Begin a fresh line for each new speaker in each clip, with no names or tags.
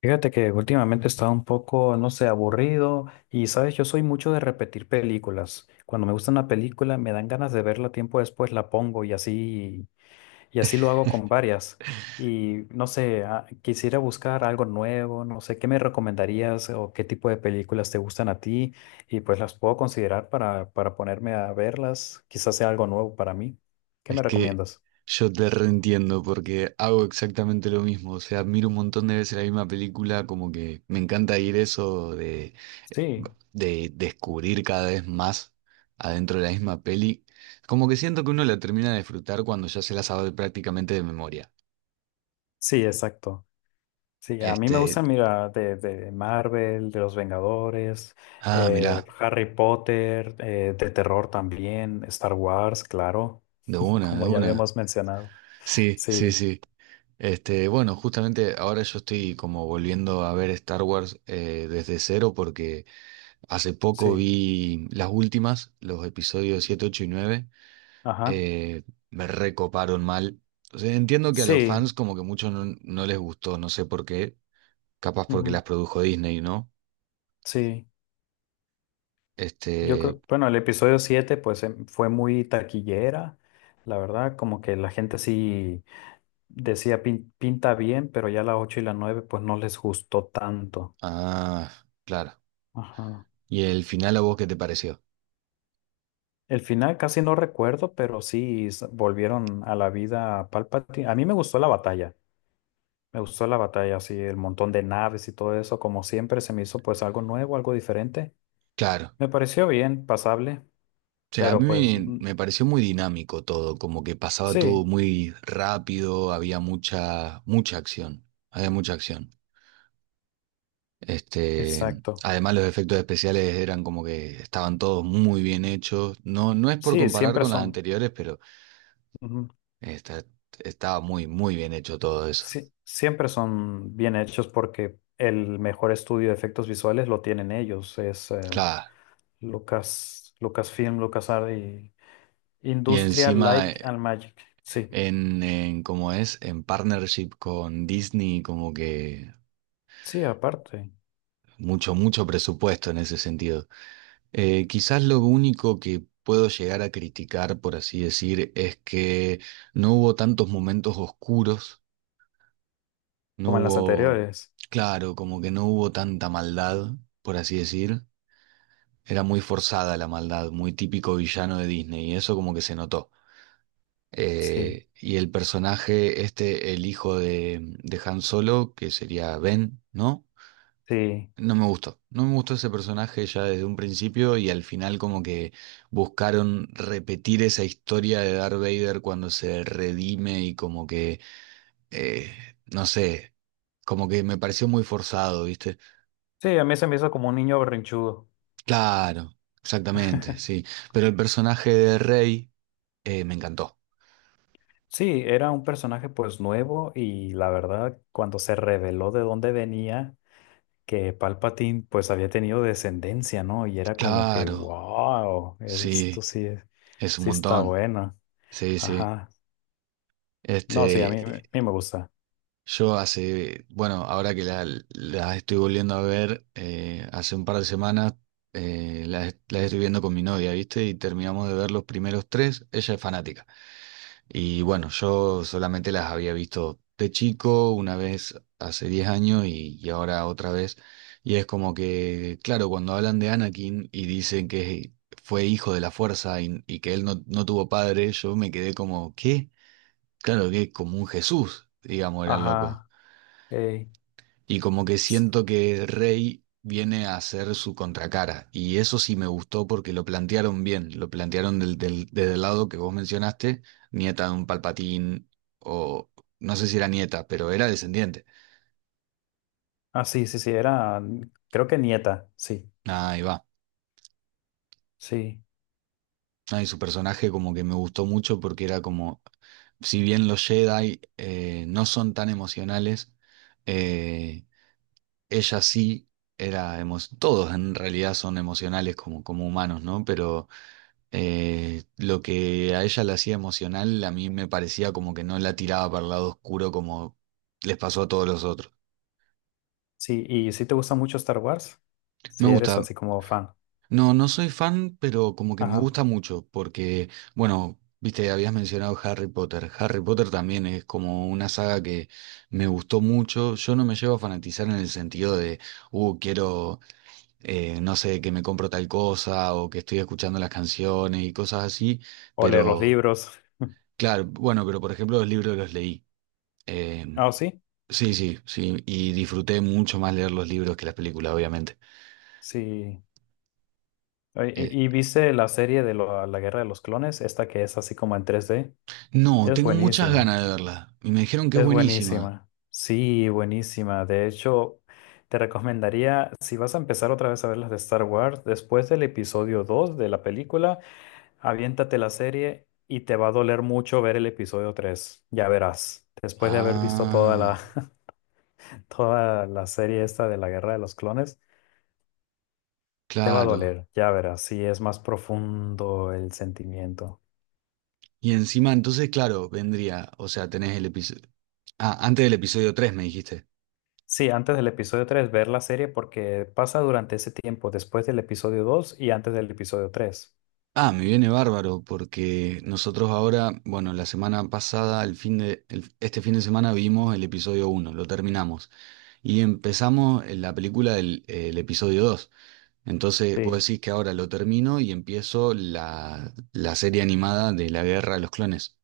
Fíjate que últimamente he estado un poco, no sé, aburrido y, sabes, yo soy mucho de repetir películas. Cuando me gusta una película, me dan ganas de verla tiempo después, la pongo y así lo hago con varias. Y no sé, quisiera buscar algo nuevo, no sé, ¿qué me recomendarías o qué tipo de películas te gustan a ti? Y pues las puedo considerar para ponerme a verlas. Quizás sea algo nuevo para mí. ¿Qué
Es
me
que
recomiendas?
yo te reentiendo porque hago exactamente lo mismo. O sea, miro un montón de veces la misma película, como que me encanta ir eso
Sí,
de descubrir cada vez más adentro de la misma peli. Como que siento que uno la termina de disfrutar cuando ya se la sabe prácticamente de memoria.
sí, exacto. Sí, a mí me
Este,
gustan, mira, de Marvel, de los Vengadores,
mirá,
Harry Potter, de terror también, Star Wars, claro,
de una, de
como ya
una.
habíamos mencionado.
Sí, sí,
Sí,
sí. Bueno, justamente ahora yo estoy como volviendo a ver Star Wars desde cero porque hace poco
sí,
vi las últimas, los episodios 7, 8 y 9.
ajá,
eh, Me recoparon mal. O sea, entiendo que a los
sí,
fans como que mucho no les gustó, no sé por qué. Capaz porque
ujú,
las produjo Disney, ¿no?
sí. Yo
Este...
creo, bueno, el episodio 7, pues fue muy taquillera, la verdad, como que la gente sí decía: Pinta bien", pero ya la 8 y la 9, pues no les gustó tanto.
Ah, claro.
Ajá.
¿Y el final a vos qué te pareció?
El final casi no recuerdo, pero sí, volvieron a la vida a Palpatine. A mí me gustó la batalla. Me gustó la batalla, así, el montón de naves y todo eso. Como siempre, se me hizo pues algo nuevo, algo diferente.
Claro.
Me pareció bien, pasable,
O sea, a mí
pero pues
me,
mm,
me pareció muy dinámico todo, como que pasaba todo
sí,
muy rápido, había mucha, mucha acción. Había mucha acción. Este,
exacto.
además los efectos especiales eran como que estaban todos muy bien hechos. No, no es por
Sí,
comparar
siempre
con las
son,
anteriores, pero
ujú,
esta- estaba muy, muy bien hecho todo eso.
sí, siempre son bien hechos porque el mejor estudio de efectos visuales lo tienen ellos. Es
Claro.
Lucas, Lucasfilm, LucasArts y
Y
Industrial
encima,
Light and Magic. Sí.
en cómo es, en partnership con Disney, como que
Sí, aparte,
mucho, mucho presupuesto en ese sentido. Quizás lo único que puedo llegar a criticar, por así decir, es que no hubo tantos momentos oscuros. No
como en las
hubo,
anteriores.
claro, como que no hubo tanta maldad, por así decir. Era muy forzada la maldad, muy típico villano de Disney, y eso como que se notó.
Sí,
Y el personaje, este, el hijo de Han Solo, que sería Ben, ¿no?
sí.
No me gustó. No me gustó ese personaje ya desde un principio y al final como que buscaron repetir esa historia de Darth Vader cuando se redime y como que, eh, no sé, como que me pareció muy forzado, ¿viste?
Sí, a mí se me hizo como un niño berrinchudo.
Claro, exactamente, sí. Pero el personaje de Rey me encantó.
Sí, era un personaje pues nuevo y la verdad, cuando se reveló de dónde venía, que Palpatine pues había tenido descendencia, ¿no? Y era como que,
Claro,
wow, esto
sí,
sí, es-
es un
sí está
montón.
bueno.
Sí, sí.
Ajá. No, sí, a
Este,
mí me gusta.
yo hace, bueno, ahora que la estoy volviendo a ver, hace un par de semanas la estoy viendo con mi novia, ¿viste? Y terminamos de ver los primeros tres. Ella es fanática. Y bueno, yo solamente las había visto de chico, una vez hace 10 años y ahora otra vez. Y es como que, claro, cuando hablan de Anakin y dicen que fue hijo de la fuerza y que él no tuvo padre, yo me quedé como, ¿qué? Claro que como un Jesús, digamos, era el loco.
Ajá. Ey,
Y como que
sí.
siento que Rey viene a hacer su contracara. Y eso sí me gustó porque lo plantearon bien. Lo plantearon desde el lado que vos mencionaste, nieta de un Palpatín, o no sé si era nieta, pero era descendiente.
Ah, sí, sí, sí, era, creo que nieta, sí,
Nah, ahí va.
sí.
Ahí su personaje como que me gustó mucho porque era como, si bien los Jedi no son tan emocionales, eh, ella sí todos en realidad son emocionales como, como humanos, ¿no? Pero lo que a ella la hacía emocional, a mí me parecía como que no la tiraba para el lado oscuro como les pasó a todos los otros.
Sí, y si te gusta mucho Star Wars,
Me
si eres
gusta.
así como fan.
No, no soy fan, pero como que me
Ajá.
gusta mucho, porque, bueno, viste, habías mencionado Harry Potter. Harry Potter también es como una saga que me gustó mucho. Yo no me llevo a fanatizar en el sentido de, quiero, no sé, que me compro tal cosa o que estoy escuchando las canciones y cosas así,
O leer los
pero,
libros.
claro, bueno, pero por ejemplo los libros los leí. Eh,
Ah, ¿o sí,
sí, sí, sí. Y disfruté mucho más leer los libros que las películas, obviamente.
sí? Oye,
Eh,
¿y viste la serie de la Guerra de los Clones? Esta que es así como en 3D.
no,
Es
tengo muchas
buenísima.
ganas de verla. Y me dijeron que es
Es
buenísima.
buenísima. Sí, buenísima. De hecho, te recomendaría, si vas a empezar otra vez a ver las de Star Wars, después del episodio 2 de la película, aviéntate la serie y te va a doler mucho ver el episodio tres. Ya verás. Después de haber visto toda la
Ah,
toda la serie esta de la Guerra de los Clones, te va a
claro.
doler, ya verás, si es más profundo el sentimiento.
Y encima, entonces, claro, vendría. O sea, tenés el episodio. Ah, antes del episodio 3 me dijiste.
Sí, antes del episodio 3 ver la serie porque pasa durante ese tiempo, después del episodio 2 y antes del episodio tres.
Ah, me viene bárbaro porque nosotros ahora, bueno, la semana pasada, el fin de, el- este fin de semana vimos el episodio 1, lo terminamos. Y empezamos en la película del el episodio 2. Entonces, puedo
Sí.
decir que ahora lo termino y empiezo la serie animada de la Guerra de los Clones.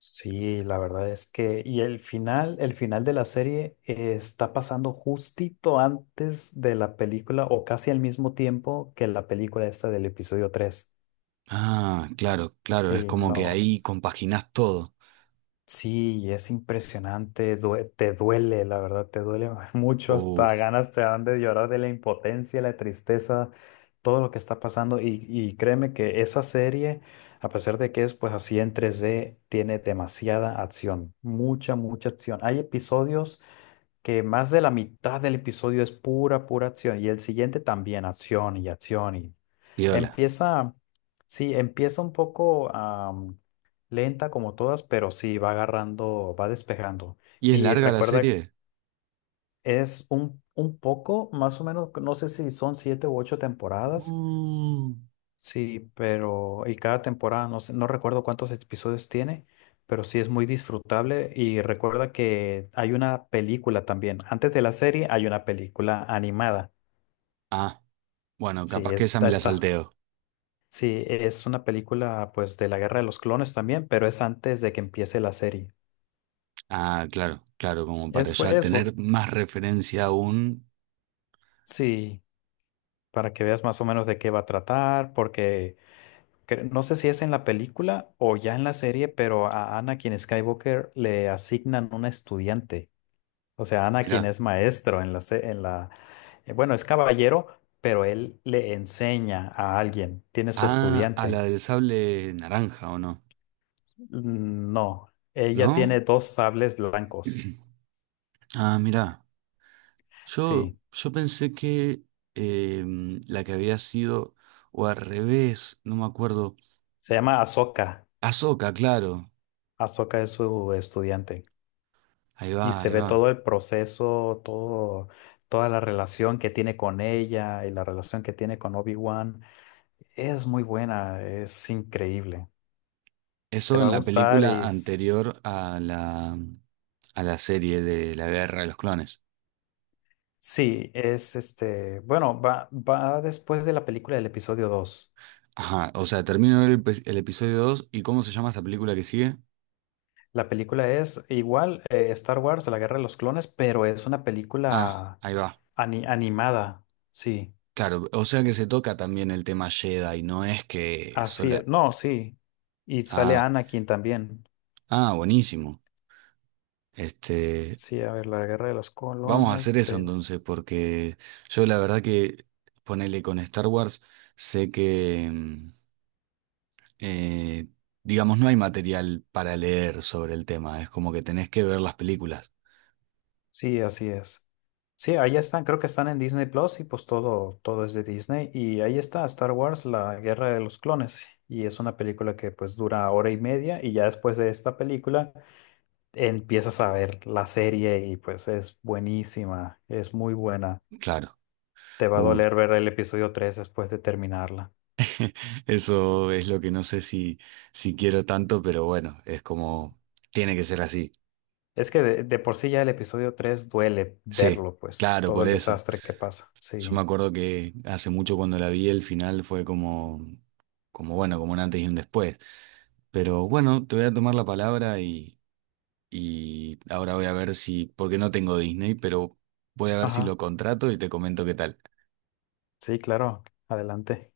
Sí, la verdad es que, y el final de la serie está pasando justito antes de la película o casi al mismo tiempo que la película esta del episodio 3.
Ah, claro, claro,
Sí,
es como que
no.
ahí compaginás todo.
Sí, y es impresionante, te duele, la verdad, te duele mucho,
Uh,
hasta ganas te dan de llorar de la impotencia, la tristeza, todo lo que está pasando. Y créeme que esa serie, a pesar de que es pues así en 3D, tiene demasiada acción, mucha, mucha acción. Hay episodios que más de la mitad del episodio es pura, pura acción y el siguiente también, acción y acción y
viola.
empieza, sí, empieza un poco lenta como todas, pero sí, va agarrando, va despejando.
¿Y es
Y
larga la
recuerda,
serie?
es un poco, más o menos, no sé si son siete u ocho temporadas.
Uh.
Sí, pero y cada temporada, no recuerdo cuántos episodios tiene, pero sí es muy disfrutable y recuerda que hay una película también. Antes de la serie hay una película animada.
Ah, bueno,
Sí,
capaz que esa me
esta
la
está.
salteo.
Sí, es una película pues de la Guerra de los Clones también, pero es antes de que empiece la serie.
Ah, claro, claro, como
Es,
para
bu-
ya
es bu-
tener más referencia aún.
sí, para que veas más o menos de qué va a tratar, porque no sé si es en la película o ya en la serie, pero a Anakin Skywalker le asignan un estudiante. O sea, Anakin
Mirá.
es maestro en la, bueno, es caballero, pero él le enseña a alguien, tiene su
Ah, a
estudiante.
la del sable naranja, ¿o no?
Mm, no, ella
¿No?
tiene dos sables blancos.
Ah, mirá. Yo,
Sí,
yo pensé que la que había sido, o al revés, no me acuerdo.
se llama Ahsoka.
Ahsoka, claro.
Ahsoka es su estudiante
Ahí va,
y se
ahí
ve
va.
todo el proceso, todo, toda la relación que tiene con ella y la relación que tiene con Obi-Wan. Es muy buena, es increíble. Te
Eso
va
en
a
la
gustar
película anterior a a la serie de la Guerra de los Clones.
Sí, es este, bueno, va después de la película del episodio 2.
Ajá, o sea, termino el episodio 2 y ¿cómo se llama esta película que sigue?
La película es igual, Star Wars, La Guerra de los Clones, pero es una
Ah,
película
ahí va.
animada. Sí,
Claro, o sea que se toca también el tema Jedi, no es que
así
sola...
es. No, sí. Y sale
Ah,
Anakin también.
ah, buenísimo. Este,
Sí, a ver, La Guerra de los
Vamos a
Clones.
hacer eso entonces, porque yo la verdad que ponele con Star Wars, sé que, eh, digamos, no hay material para leer sobre el tema, es como que tenés que ver las películas,
Sí, así es. Sí, ahí están, creo que están en Disney Plus y pues todo, todo es de Disney. Y ahí está Star Wars, La Guerra de los Clones. Y es una película que pues dura hora y media y ya después de esta película empiezas a ver la serie y pues es buenísima, es muy buena.
claro.
Te va a
Uh,
doler ver el episodio 3 después de terminarla.
eso es lo que no sé si quiero tanto, pero bueno, es como, tiene que ser así.
Es que de por sí ya el episodio 3 duele
Sí,
verlo, pues
claro,
todo
por
el
eso.
desastre que pasa.
Yo me
Sí.
acuerdo que hace mucho cuando la vi, el final fue como, como bueno, como un antes y un después. Pero bueno, te voy a tomar la palabra y ahora voy a ver si, porque no tengo Disney, pero voy a ver si
Ajá,
lo contrato y te comento qué tal.
sí, claro, adelante.